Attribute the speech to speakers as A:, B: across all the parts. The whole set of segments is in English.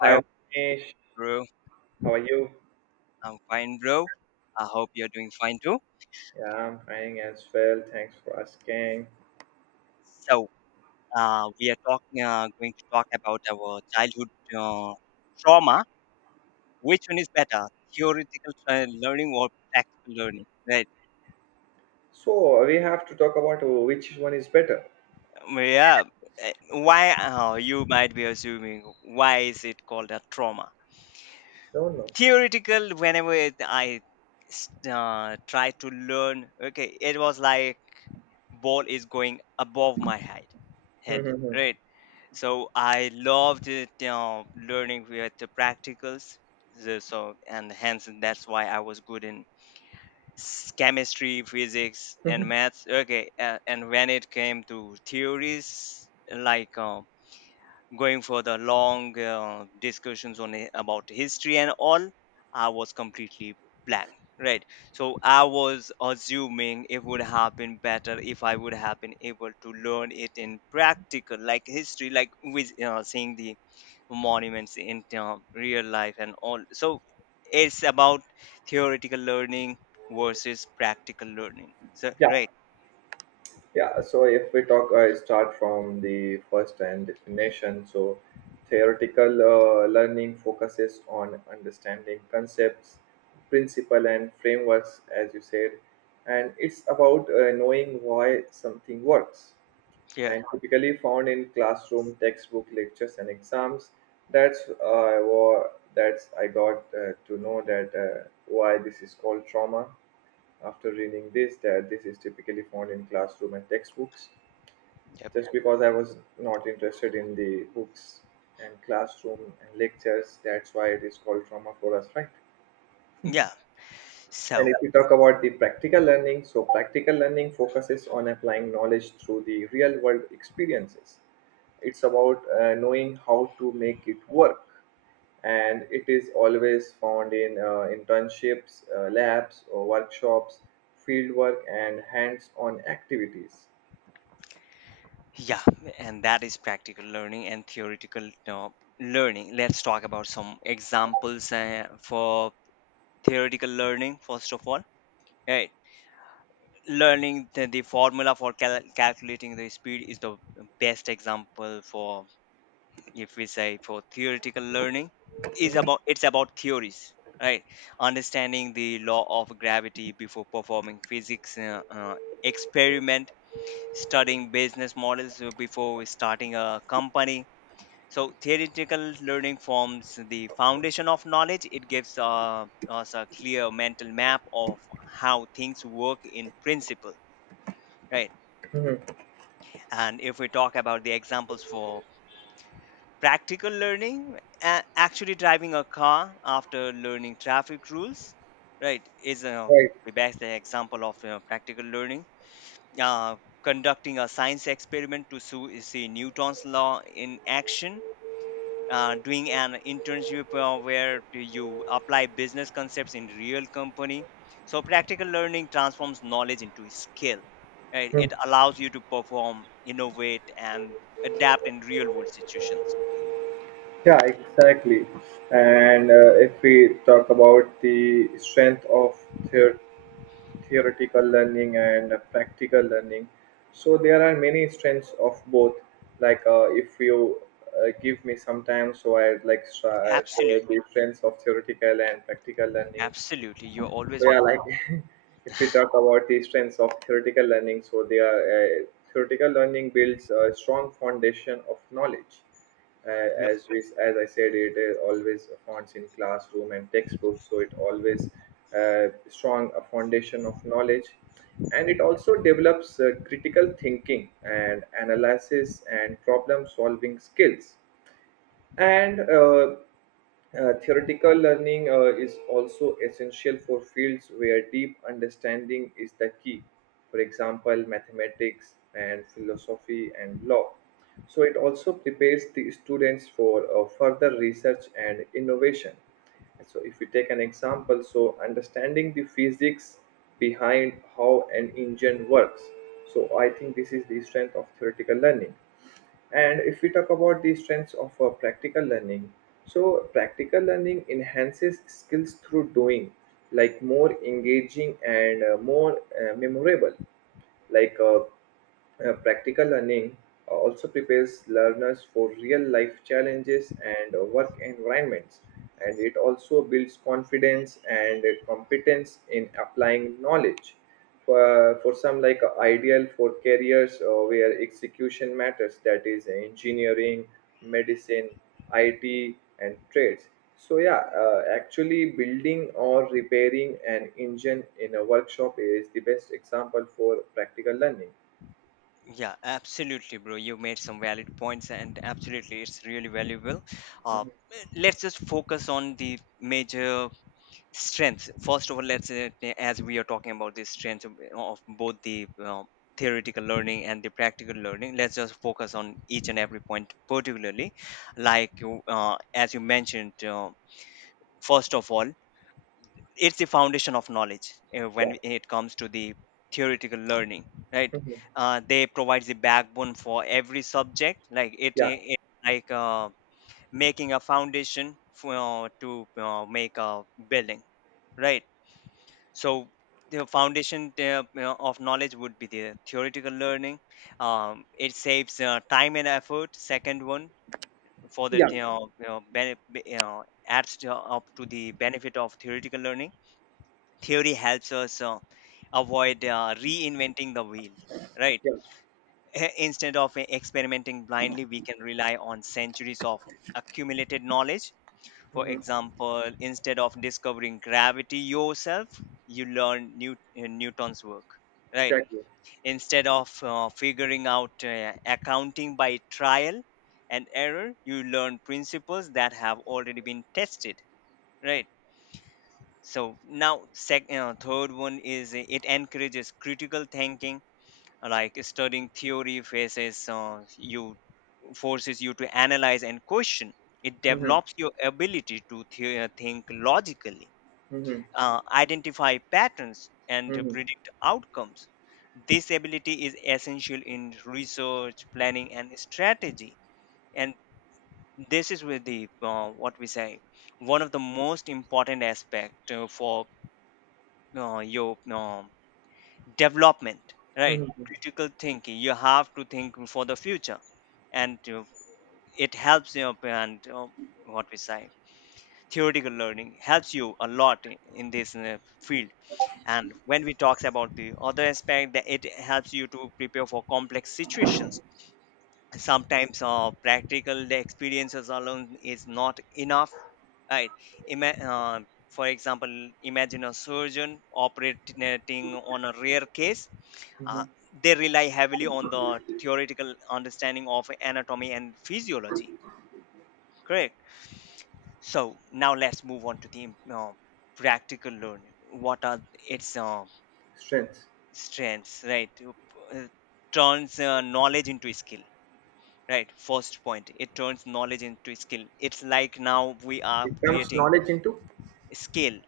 A: Hi,
B: Hi,
A: Manish.
B: bro.
A: How are you?
B: I'm fine, bro. I hope you're doing fine too.
A: Yeah, I'm fine as well. Thanks for asking.
B: So, we are talking, going to talk about our childhood uh, trauma. Which one is better, theoretical learning or practical learning? Right.
A: So, we have to talk about which one is better.
B: Yeah. uh, Why? Oh, you might be assuming why is it called a trauma?
A: Don't know.
B: Theoretical. Whenever I s- try to learn, okay, it was like ball is going above my head. Right. So I loved it, you learning with the practicals. So and hence that's why I was good in chemistry, physics, and
A: Mhm.
B: maths. Okay, and when it came to theories, like going for the long discussions on about history and all, I was completely blank. Right. So I was assuming it would have been better if I would have been able to learn it in practical, like history, like with seeing the monuments in real life and all, so it's about theoretical learning versus practical learning, so
A: Yeah,
B: right.
A: yeah. So, if we talk, start from the first and definition. So, theoretical learning focuses on understanding concepts, principle, and frameworks, as you said, and it's about knowing why something works,
B: Yeah,
A: and typically found in classroom textbook lectures and exams. That's uh, wa- that's I got to know that why this is called trauma. After reading this, that this is typically found in classroom and textbooks. Just because I was not interested in the books and classroom and lectures, that's why it is called trauma for us, right?
B: yeah, yeah,
A: And if
B: so
A: you talk about the practical learning, so practical learning focuses on applying knowledge through the real world experiences. It's about knowing how to make it work. And it is always found in internships, labs, or workshops, field work, and hands on activities.
B: yeah, and that is practical learning and theoretical learning. Let's talk about some examples for theoretical learning, first of all. Right. Learning the formula for calculating the speed is the best example for, if we say, for theoretical learning. Is about It's about theories, right? Understanding the law of gravity before performing physics experiment, studying business models before starting a company. So theoretical learning forms the foundation of knowledge. It gives us a clear mental map of how things work in principle, right.
A: Hmm.
B: And if we talk about the examples for practical learning, actually driving a car after learning traffic rules, right, is
A: Right.
B: the best example of practical learning. uh, Conducting a science experiment to see Newton's law in action. Doing an internship where you apply business concepts in real company. So practical learning transforms knowledge into skill, right?
A: Mm.
B: It allows you to perform, innovate, and adapt in real world situations.
A: Yeah, exactly. And if we talk about the strength of theory theoretical learning and practical learning. So there are many strengths of both. Like if you give me some time, so I'd like share the
B: Absolutely,
A: strengths of theoretical and practical learning.
B: absolutely, you're always
A: So yeah,
B: welcome.
A: like if we talk about the strengths of theoretical learning, so they are uh, theoretical learning builds a strong foundation of knowledge.
B: Yep.
A: As we, as I said, it is always founds in classroom and textbooks, so it always strong a foundation of knowledge, and it also develops critical thinking and analysis and problem solving skills and theoretical learning is also essential for fields where deep understanding is the key, for example, mathematics and philosophy and law. So, it also prepares the students for further research and innovation. And So, if we take an example, so understanding the physics behind how an engine works. So, I think this is the strength of theoretical learning, and if we talk about the strengths of practical learning, so practical learning enhances skills through doing, like more engaging and more memorable, like practical learning also prepares learners for real life challenges and work environments, and it also builds confidence and competence in applying knowledge for some, like ideal for careers where execution matters, that is engineering, medicine, IT, and trades. So, yeah, actually, building or repairing an engine in a workshop is the best example for practical learning.
B: Yeah, absolutely, bro, you made some valid points, and absolutely it's really valuable. uh
A: Mhm.
B: let's just focus on the major strengths first of all. Let's as we are talking about the strengths of both the theoretical learning and the practical learning, let's just focus on each and every point particularly. Like you, as you mentioned, first of all, it's the foundation of knowledge,
A: Yeah.
B: when it comes to the theoretical learning, right.
A: Mhm.
B: They provide the backbone for every subject, like it,
A: Yeah.
B: it like making a foundation for, to make a building, right. So the foundation, of knowledge would be the theoretical learning. It saves time and effort. Second one, for the,
A: Yeah.
B: adds to, up to the benefit of theoretical learning. Theory helps us avoid reinventing the wheel, right.
A: Yeah.
B: Instead of experimenting blindly, we can rely on centuries of accumulated knowledge. For
A: Mhm.
B: example, instead of discovering gravity yourself, you learn Newton's work, right?
A: Exactly.
B: Instead of figuring out accounting by trial and error, you learn principles that have already been tested, right? So now, third one is, it encourages critical thinking. Like studying theory faces you forces you to analyze and question. It
A: Mm-hmm.
B: develops your ability to think logically,
A: Mm-hmm.
B: identify patterns, and to
A: Mm-hmm.
B: predict outcomes. This ability is essential in research, planning, and strategy. And this is where the, what we say, one of the most important aspect, for your development, right?
A: Mm-hmm.
B: Critical thinking. You have to think for the future, and it helps you. Up And, what we say, theoretical learning helps you a lot in this field. And when we talk about the other aspect, that it helps you to prepare for complex situations, sometimes practical experiences alone is not enough, right. Ima- uh, for example, imagine a surgeon operating on a rare case.
A: Mm-hmm.
B: uh, they rely heavily on the theoretical understanding of anatomy and physiology, correct. So now let's move on to the practical learning. What are its
A: Strengths.
B: strengths, right? Turns knowledge into skill, right? First point, it turns knowledge into skill. It's like now we are
A: It comes
B: creating
A: knowledge into
B: skill.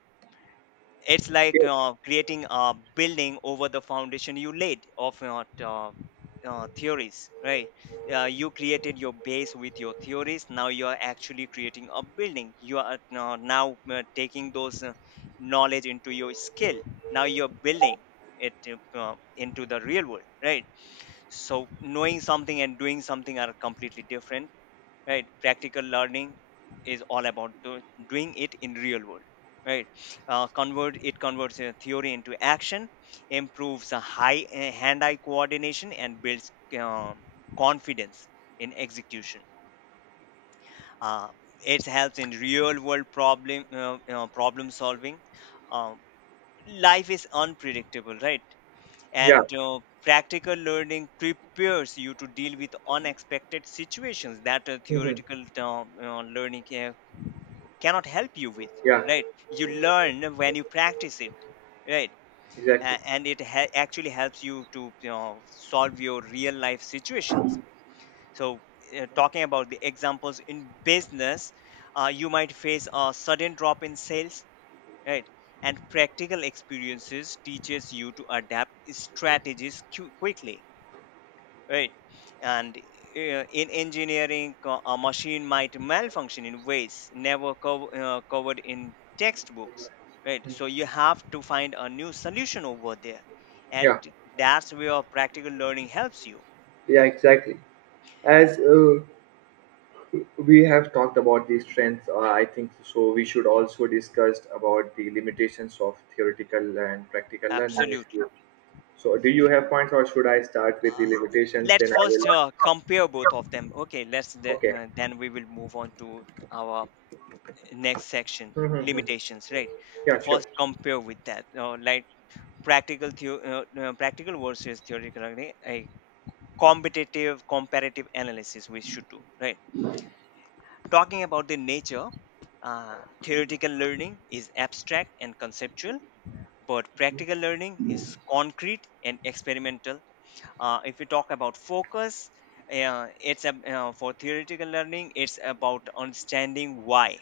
B: It's like
A: skill.
B: creating a building over the foundation you laid of your theories, right? You created your base with your theories. Now you are actually creating a building. You are now taking those knowledge into your skill. Now you're building it into the real world, right? So knowing something and doing something are completely different, right. Practical learning is all about doing it in real world, right. Uh, convert it converts uh, theory into action, improves high hand eye coordination, and builds um confidence in execution. uh, it helps in real world problem solving. um, Life is unpredictable, right.
A: Yeah.
B: And practical learning prepares you to deal with unexpected situations that
A: Mm-hmm.
B: theoretical learning cannot help you with,
A: Yeah.
B: right. You learn when you practice it, right.
A: Exactly.
B: And it actually helps you to, solve your real life situations. So talking about the examples in business, you might face a sudden drop in sales, right. And practical experiences teaches you to adapt strategies quickly, right. And in engineering, a machine might malfunction in ways never covered in textbooks, right. So you have to find a new solution over there. And
A: Yeah.
B: that's where practical learning helps you.
A: Yeah. Exactly. As we have talked about the strengths, I think so we should also discuss about the limitations of theoretical and practical learning. If
B: Absolutely.
A: you, so do you have points, or should I start with the limitations,
B: Let's
A: then I will.
B: first compare both of them. Okay, let's the,
A: Okay.
B: uh, then we will move on to our next section,
A: Mm-hmm.
B: limitations, right.
A: Yeah, sure.
B: First compare with that, like, practical versus theoretical learning. Competitive comparative analysis we should do, right. Talking about the nature, uh, theoretical learning is abstract and conceptual, but practical learning is concrete and experimental. If we talk about focus, for theoretical learning it's about understanding why,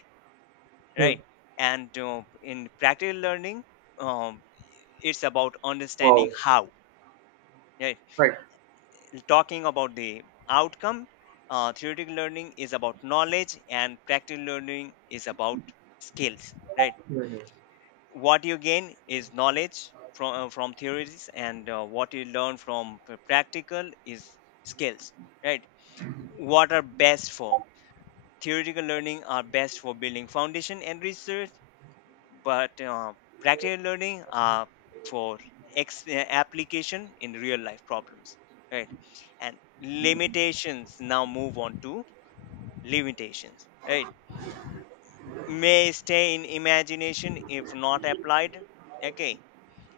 A: Hmm.
B: right. And in practical learning, um, it's about
A: Wow.
B: understanding how, right.
A: Right.
B: Talking about the outcome, theoretical learning is about knowledge, and practical learning is about skills, right?
A: Mhm.
B: What you gain is knowledge from theories, and what you learn from practical is skills, right? What are best for? Theoretical learning are best for building foundation and research, but practical learning are for application in real life problems, right. And limitations, now move on to limitations, right. May stay in imagination if not applied, okay.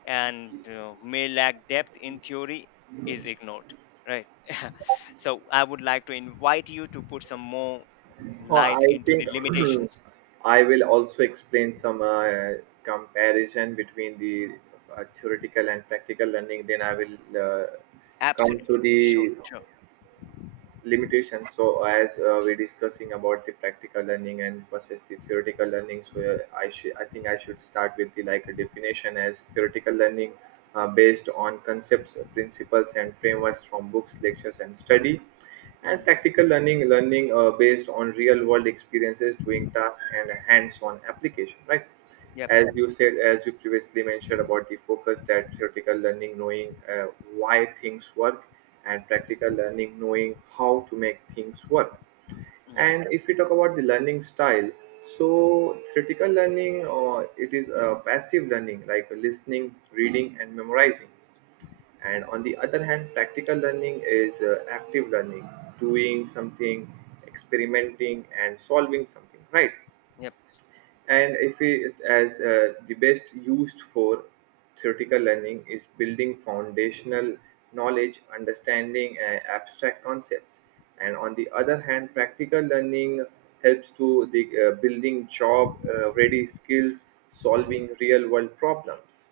B: And may lack depth in theory is ignored, right. So I would like to invite you to put some more
A: Oh,
B: light
A: I
B: into the
A: think
B: limitations.
A: I will also explain some comparison between the theoretical and practical learning, then I will uh, come
B: Absolutely.
A: to the
B: Sure, sure.
A: limitations. So as we're discussing about the practical learning and versus the theoretical learning, so I think I should start with the, like a definition, as theoretical learning based on concepts, principles and frameworks from books, lectures and study, and practical
B: Mhm.
A: learning learning based on real world experiences, doing tasks and hands on application, right?
B: Yep.
A: As you said, as you previously mentioned about the focus, that theoretical learning, knowing why things work, and practical learning, knowing how to make things work.
B: Yep.
A: And if we talk about the learning style, so theoretical learning, it is passive learning like listening, reading, and memorizing. And on the other hand, practical learning is active learning, doing something, experimenting, and solving something, right?
B: Yep.
A: And if it as the best used for theoretical learning is building foundational knowledge, understanding abstract concepts, and on the other hand practical learning helps to the building job ready skills, solving real world problems.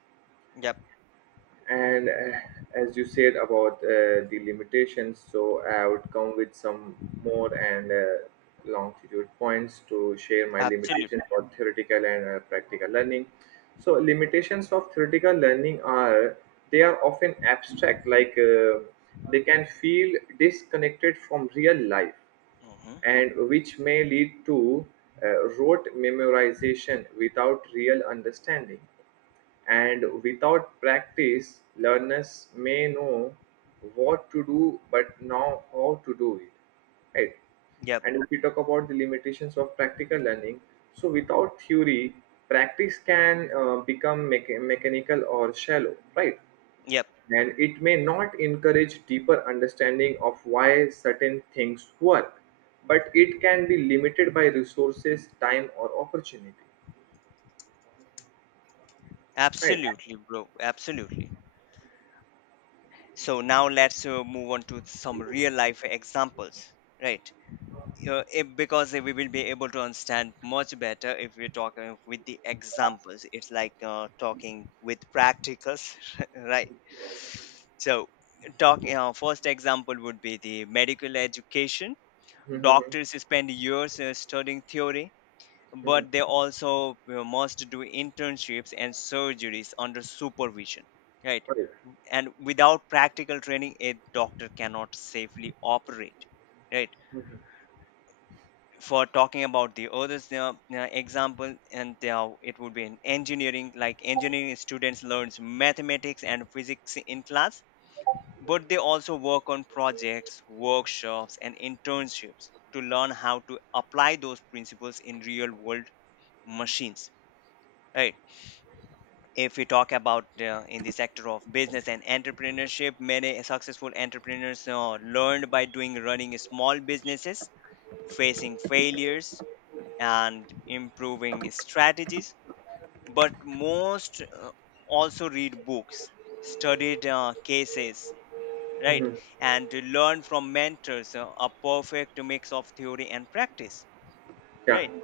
B: Yep.
A: And as you said about the limitations, so I would come with some more and longitude points to share my limitations
B: Absolutely.
A: for theoretical and practical learning. So limitations of theoretical learning are they are often abstract, like they can feel disconnected from real life,
B: Hmm.
A: and which may lead to rote memorization without real understanding. And without practice, learners may know what to do but not how to do it. Right?
B: Yep.
A: And if we talk about the limitations of practical learning, so without theory, practice can become mechanical or shallow, right?
B: Yep.
A: And it may not encourage deeper understanding of why certain things work, but it can be limited by resources, time or opportunity, right?
B: Absolutely, bro. Absolutely. So now let's move on to some real life examples, right? If, because we will be able to understand much better if we're talking with the examples. It's like talking with practicals, right? So, talking, first example would be the medical education.
A: Mm-hmm. Mm-hmm.
B: Doctors spend years studying theory,
A: Mm-hmm.
B: but they also must do internships and surgeries under supervision, right.
A: Right.
B: And without practical training, a doctor cannot safely operate, right.
A: Mm-hmm.
B: For talking about the others example, and it would be in engineering. Like engineering students learns mathematics and physics in class, but they also work on projects, workshops, and internships to learn how to apply those principles in real world machines, right. If we talk about in the sector of business and entrepreneurship, many successful entrepreneurs learned by doing, running small businesses, facing failures, and improving strategies. But most also read books, studied cases, right.
A: Mm-hmm.
B: And to learn from mentors, a perfect mix of theory and practice,
A: Yeah.
B: right.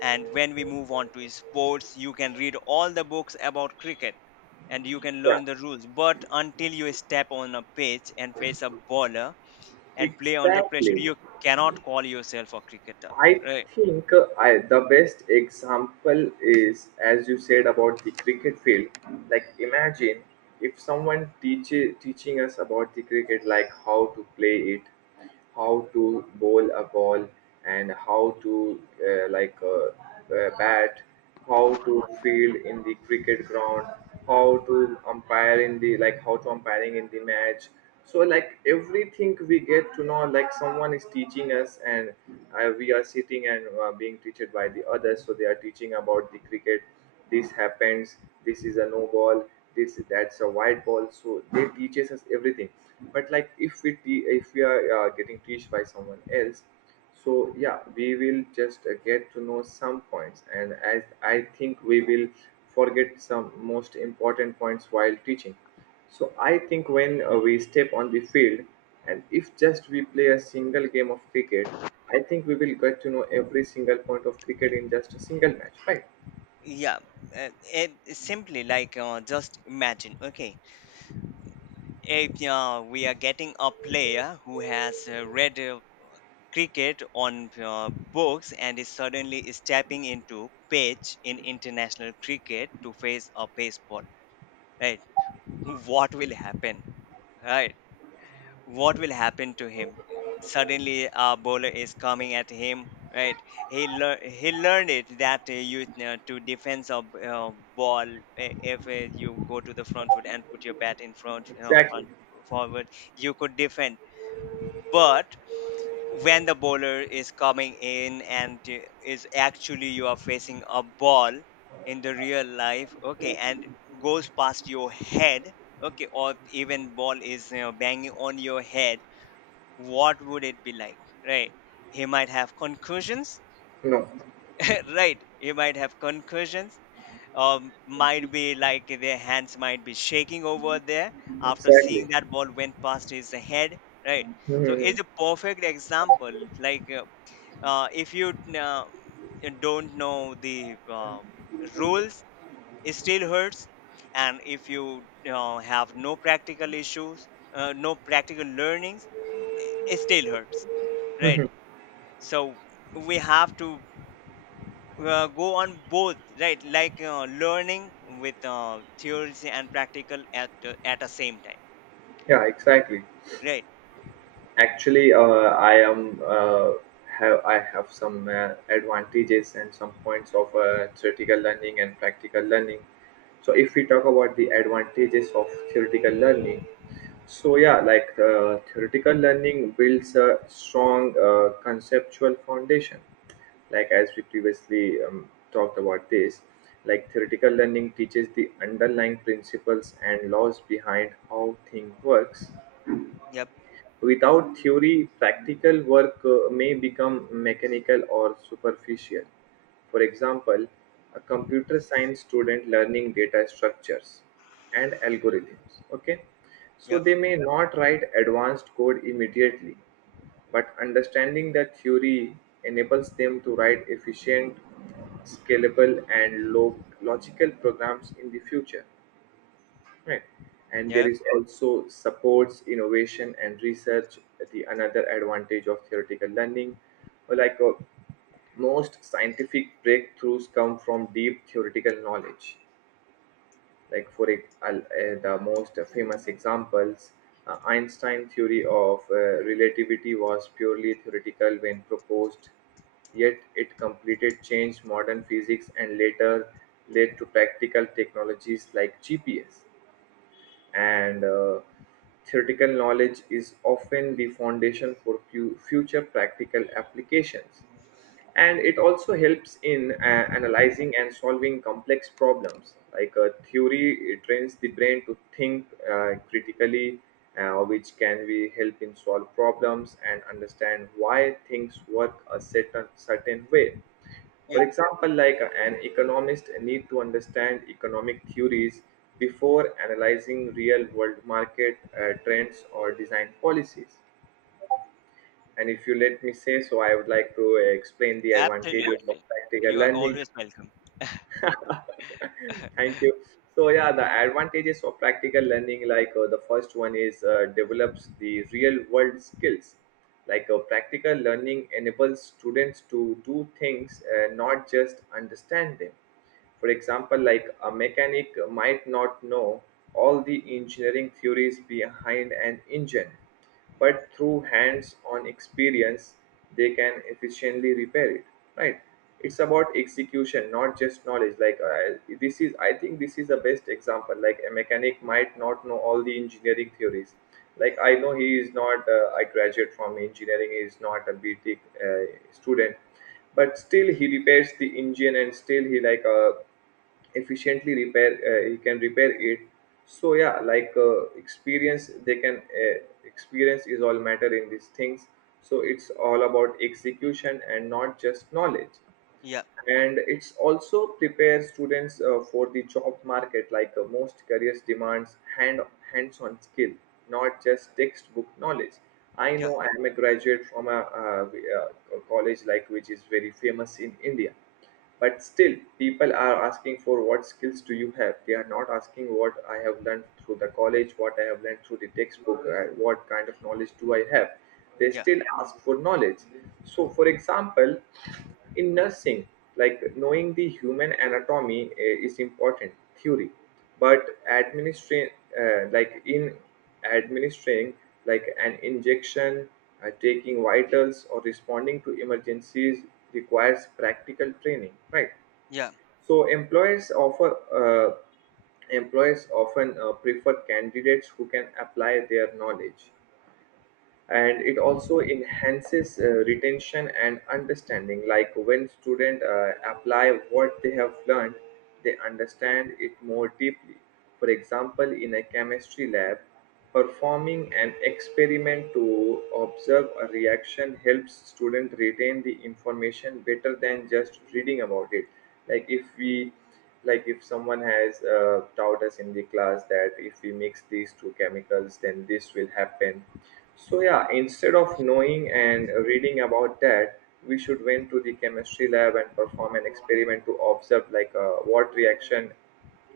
B: And when we move on to sports, you can read all the books about cricket, and you can
A: Yeah,
B: learn the rules. But until you step on a pitch and face a bowler and play under pressure,
A: exactly.
B: you cannot call yourself a cricketer.
A: I
B: Right?
A: think I the best example is as you said about the cricket field. Like imagine if someone teaches teaching us about the cricket, like how to play it, how to bowl a ball, and how to uh, like uh, bat, how to field in the cricket ground, how to umpire in the, like how to umpiring in the match. So like everything we get to know, like someone is teaching us, and we are sitting and being teached by the others. So they are teaching about the cricket. This happens. This is a no ball. This, that's a wide ball. So they teaches us everything. But like if if we are getting teached by someone else, so yeah, we will just get to know some points, and as I think we will forget some most important points while teaching. So I think when we step on the field, and if just we play a single game of cricket, I think we will get to know every single point of cricket in just a single match, right?
B: Yeah. It, simply like, just imagine. Okay, if we are getting a player who has read cricket on books and is suddenly stepping into pitch in international cricket to face a baseball, right? What will happen? Right. What will happen to him? Suddenly a bowler is coming at him, right? He learned it that you to defense a ball. If you go to the front foot and put your bat in front,
A: Exactly.
B: front forward, you could defend. But when the bowler is coming in and is actually, you are facing a ball in the real life, okay, and goes past your head, okay, or even ball is, banging on your head, what would it be like? Right. He might have concussions.
A: No.
B: Right, he might have concussions. Might be like their hands might be shaking over there after
A: Exactly.
B: seeing that ball went past his head, right?
A: Hmm,
B: So
A: hmm, hmm.
B: it's a perfect example. Like uh, uh, if you uh, don't know the rules, it still hurts. And if you have no practical issues, no practical learnings, it still hurts, right? So we have to go on both, right? Learning with theories and practical at at the same time,
A: Yeah, exactly.
B: right?
A: Actually, I have some advantages and some points of theoretical learning and practical learning. So, if we talk about the advantages of theoretical learning, so yeah, like theoretical learning builds a strong conceptual foundation, like as we previously talked about this, like theoretical learning teaches the underlying principles and laws behind how thing works.
B: Yep.
A: Without theory, practical work may become mechanical or superficial. For example, a computer science student learning data structures and algorithms. Okay, so
B: Yep.
A: they may not write advanced code immediately, but understanding the theory enables them to write efficient, scalable, and logical programs in the future. Right. And there
B: Yep.
A: is also supports innovation and research, the another advantage of theoretical learning. Well, like most scientific breakthroughs come from deep theoretical knowledge. Like the most famous examples, Einstein theory of relativity was purely theoretical when proposed, yet it completed changed modern physics and later led to practical technologies like GPS. And theoretical knowledge is often the foundation for future practical applications, and it also helps in analyzing and solving complex problems, like a theory, it trains the brain to think critically, which can be help in solve problems and understand why things work a certain way. For
B: Yep.
A: example, like an economist need to understand economic theories before analyzing real world market trends or design policies. And if you let me say so, I would like to explain the advantages of
B: Absolutely,
A: practical
B: you are
A: learning.
B: always welcome.
A: Thank you. So yeah, the advantages of practical learning, like the first one is develops the real world skills. Like practical learning enables students to do things, not just understand them. For example, like a mechanic might not know all the engineering theories behind an engine, but through hands-on experience they can efficiently repair it, right? It's about execution, not just knowledge. Like I, this is I think this is the best example, like a mechanic might not know all the engineering theories. Like I know he is not, I graduate from engineering, he is not a btech student, but still he repairs the engine, and still he like efficiently repair he can repair it. So yeah, like experience they can uh, experience is all matter in these things. So it's all about execution and not just knowledge.
B: Yeah,
A: And it's also prepare students for the job market, like most careers demands hands-on skill, not just textbook knowledge. I
B: yeah,
A: know I am a graduate from a college like which is very famous in india, but still, people are asking for what skills do you have? They are not asking what I have learned through the college, what I have learned through the textbook, what kind of knowledge do I have? They
B: yeah,
A: still ask for knowledge. So, for example, in nursing, like knowing the human anatomy is important theory, but administration, like in administering, like an injection, taking vitals, or responding to emergencies requires practical training, right? So employers often prefer candidates who can apply their knowledge. And it also enhances retention and understanding, like when students apply what they have learned they understand it more deeply. For example, in a chemistry lab, performing an experiment to observe a reaction helps students retain the information better than just reading about it. like if we like if someone has taught us in the class that if we mix these two chemicals then this will happen, so yeah, instead of knowing and reading about that, we should went to the chemistry lab and perform an experiment to observe like what reaction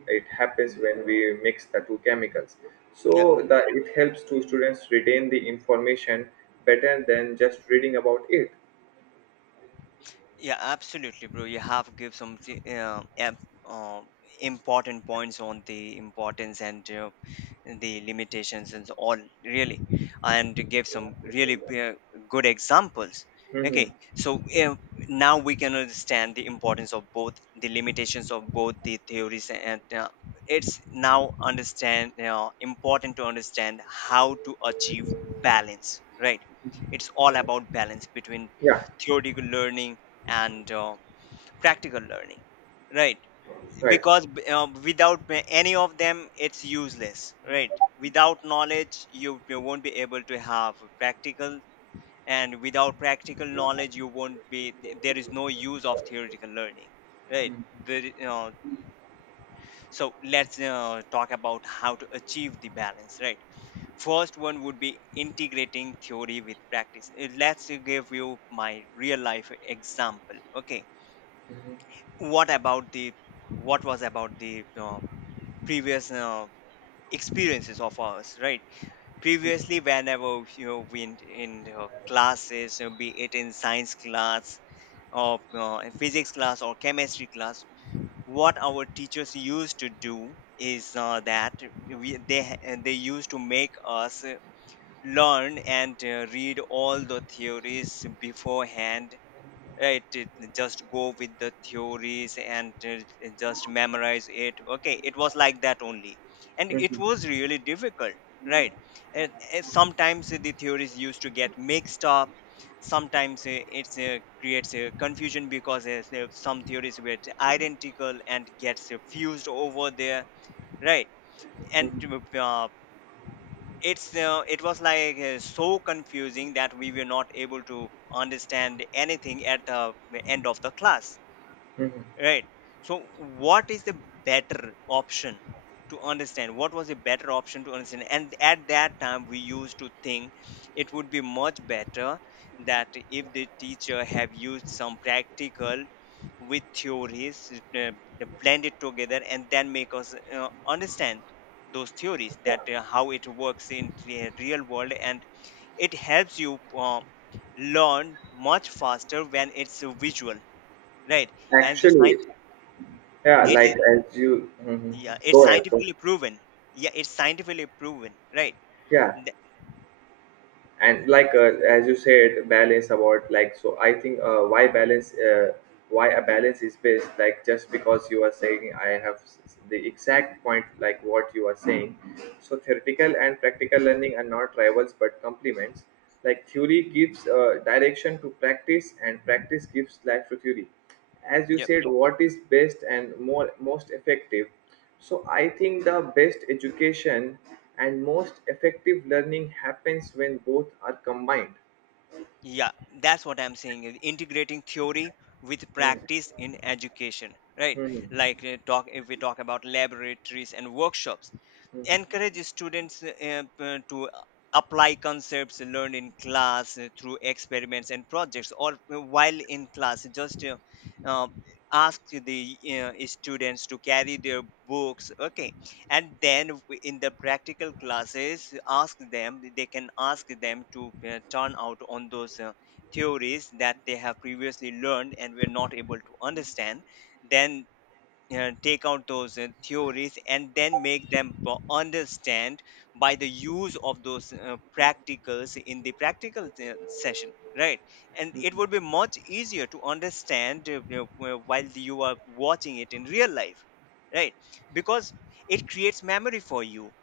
A: it happens when we mix the two chemicals.
B: yeah.
A: So that it helps to students retain the information better than just reading about it.
B: Yeah, absolutely, bro. You have give some uh, em- uh, important points on the importance and the limitations and so on, really, and you gave some really good examples.
A: Hmm.
B: Okay, so now we can understand the importance of both, the limitations of both the theories, and it's now understand important to understand how to achieve balance. Right, it's all about balance between
A: Yeah,
B: theoretical learning and practical learning, right?
A: right.
B: Because without any of them it's useless, right? Without knowledge, you won't be able to have practical, and without practical knowledge you won't be there is no use of theoretical learning, right? The, uh, so let's uh, talk about how to achieve the balance, right? First one would be integrating theory with practice. Let's give you my real life example, okay. What about the what was about the uh, previous experiences of ours, right? Previously, whenever, you know, we in classes, be it in science class or in physics class or chemistry class, what our teachers used to do is that they used to make us learn and read all the theories beforehand. Right, it, just go with the theories and just memorize it. Okay, it was like that only, and it was really difficult, right? And sometimes the theories used to get mixed up. Sometimes it creates confusion because some theories were identical and gets fused over there, right? And uh, it's uh, it was like uh, so confusing that we were not able to understand anything at the end of the class. Right. So, what is the better option to understand? What was the better option to understand? And at that time, we used to think it would be much better that if the teacher have used some practical with theories, uh, blend it together, and then make us understand those theories, that how it works in the real world, and it helps you learn much faster when it's visual, right? And the
A: Actually,
B: science,
A: yeah, like
B: it's,
A: as you. Mhm.
B: yeah, it's
A: Go ahead.
B: scientifically proven. Yeah, it's scientifically proven, right?
A: Yeah,
B: Th-
A: and like as you said balance about, like, so I think why a balance is best, like just because you are saying, I have the exact point like what you are saying. So theoretical and practical learning are not rivals but complements. Like theory gives direction to practice and practice gives life to theory. As you
B: yep.
A: said, what is best and more most effective. So I think the best education and most effective learning happens when both are combined.
B: Yeah, that's what I'm saying, is integrating theory with
A: Hmm.
B: practice in education, right?
A: Hmm.
B: Like talk if we talk about laboratories and workshops,
A: Hmm.
B: encourage students to apply concepts learned in class through experiments and projects, or while in class just uh, ask the students to carry their books, okay, and then in the practical classes, ask them, they can ask them to turn out on those theories that they have previously learned and were not able to understand. Then take out those theories and then make them understand by the use of those practicals in the practical session, right? And it would be much easier to understand, while you are watching it in real life, right? Because it creates memory for you,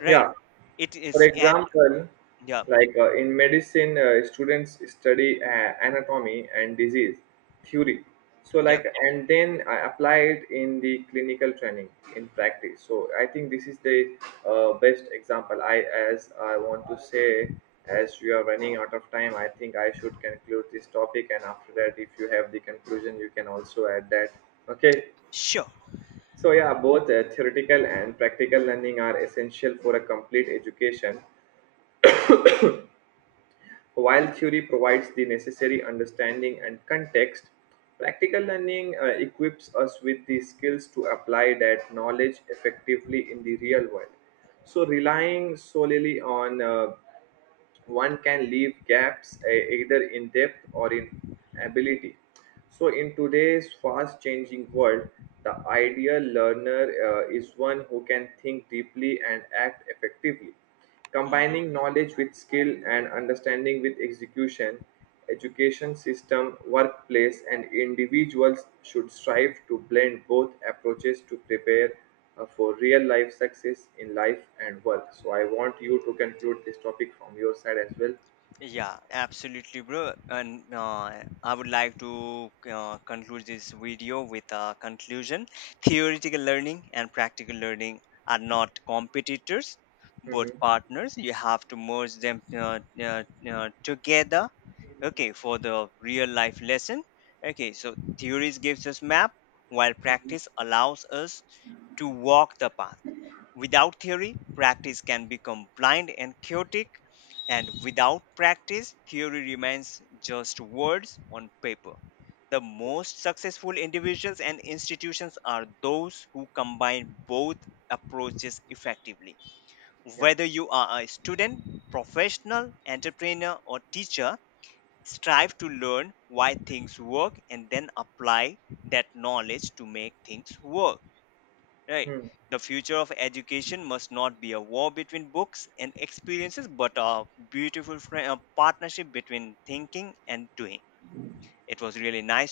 B: right?
A: Yeah.
B: It
A: For
B: is, and
A: example,
B: yeah.
A: like in medicine, students study anatomy and disease theory. So
B: Yeah.
A: like and then I apply it in the clinical training in practice. So I think this is the best example. I, as I want to say, as we are running out of time, I think I should conclude this topic. And after that, if you have the conclusion, you can also add that. Okay.
B: Sure.
A: So yeah, both theoretical and practical learning are essential for a complete education. While theory provides the necessary understanding and context, practical learning equips us with the skills to apply that knowledge effectively in the real world. So, relying solely on one can leave gaps, either in depth or in ability. So, in today's fast changing world, the ideal learner is one who can think deeply and act effectively.
B: Mm-hmm.
A: Combining knowledge with skill and understanding with execution. Education system, workplace, and individuals should strive to blend both approaches to prepare for real life success in life and work. So I want you to conclude this topic from your side as well.
B: Yeah, absolutely, bro. And I would like to conclude this video with a conclusion. Theoretical learning and practical learning are not competitors,
A: Hmm.
B: but partners. You have to merge them together. Okay, for the real life lesson. Okay, so theories gives us map, while practice allows us to walk the path. Without theory, practice can become blind and chaotic, and without practice, theory remains just words on paper. The most successful individuals and institutions are those who combine both approaches effectively.
A: Yeah.
B: Whether you are a student, professional, entrepreneur, or teacher, strive to learn why things work and then apply that knowledge to make things work. Right.
A: Hmm.
B: The future of education must not be a war between books and experiences, but a beautiful partnership between thinking and doing. It was really nice talking.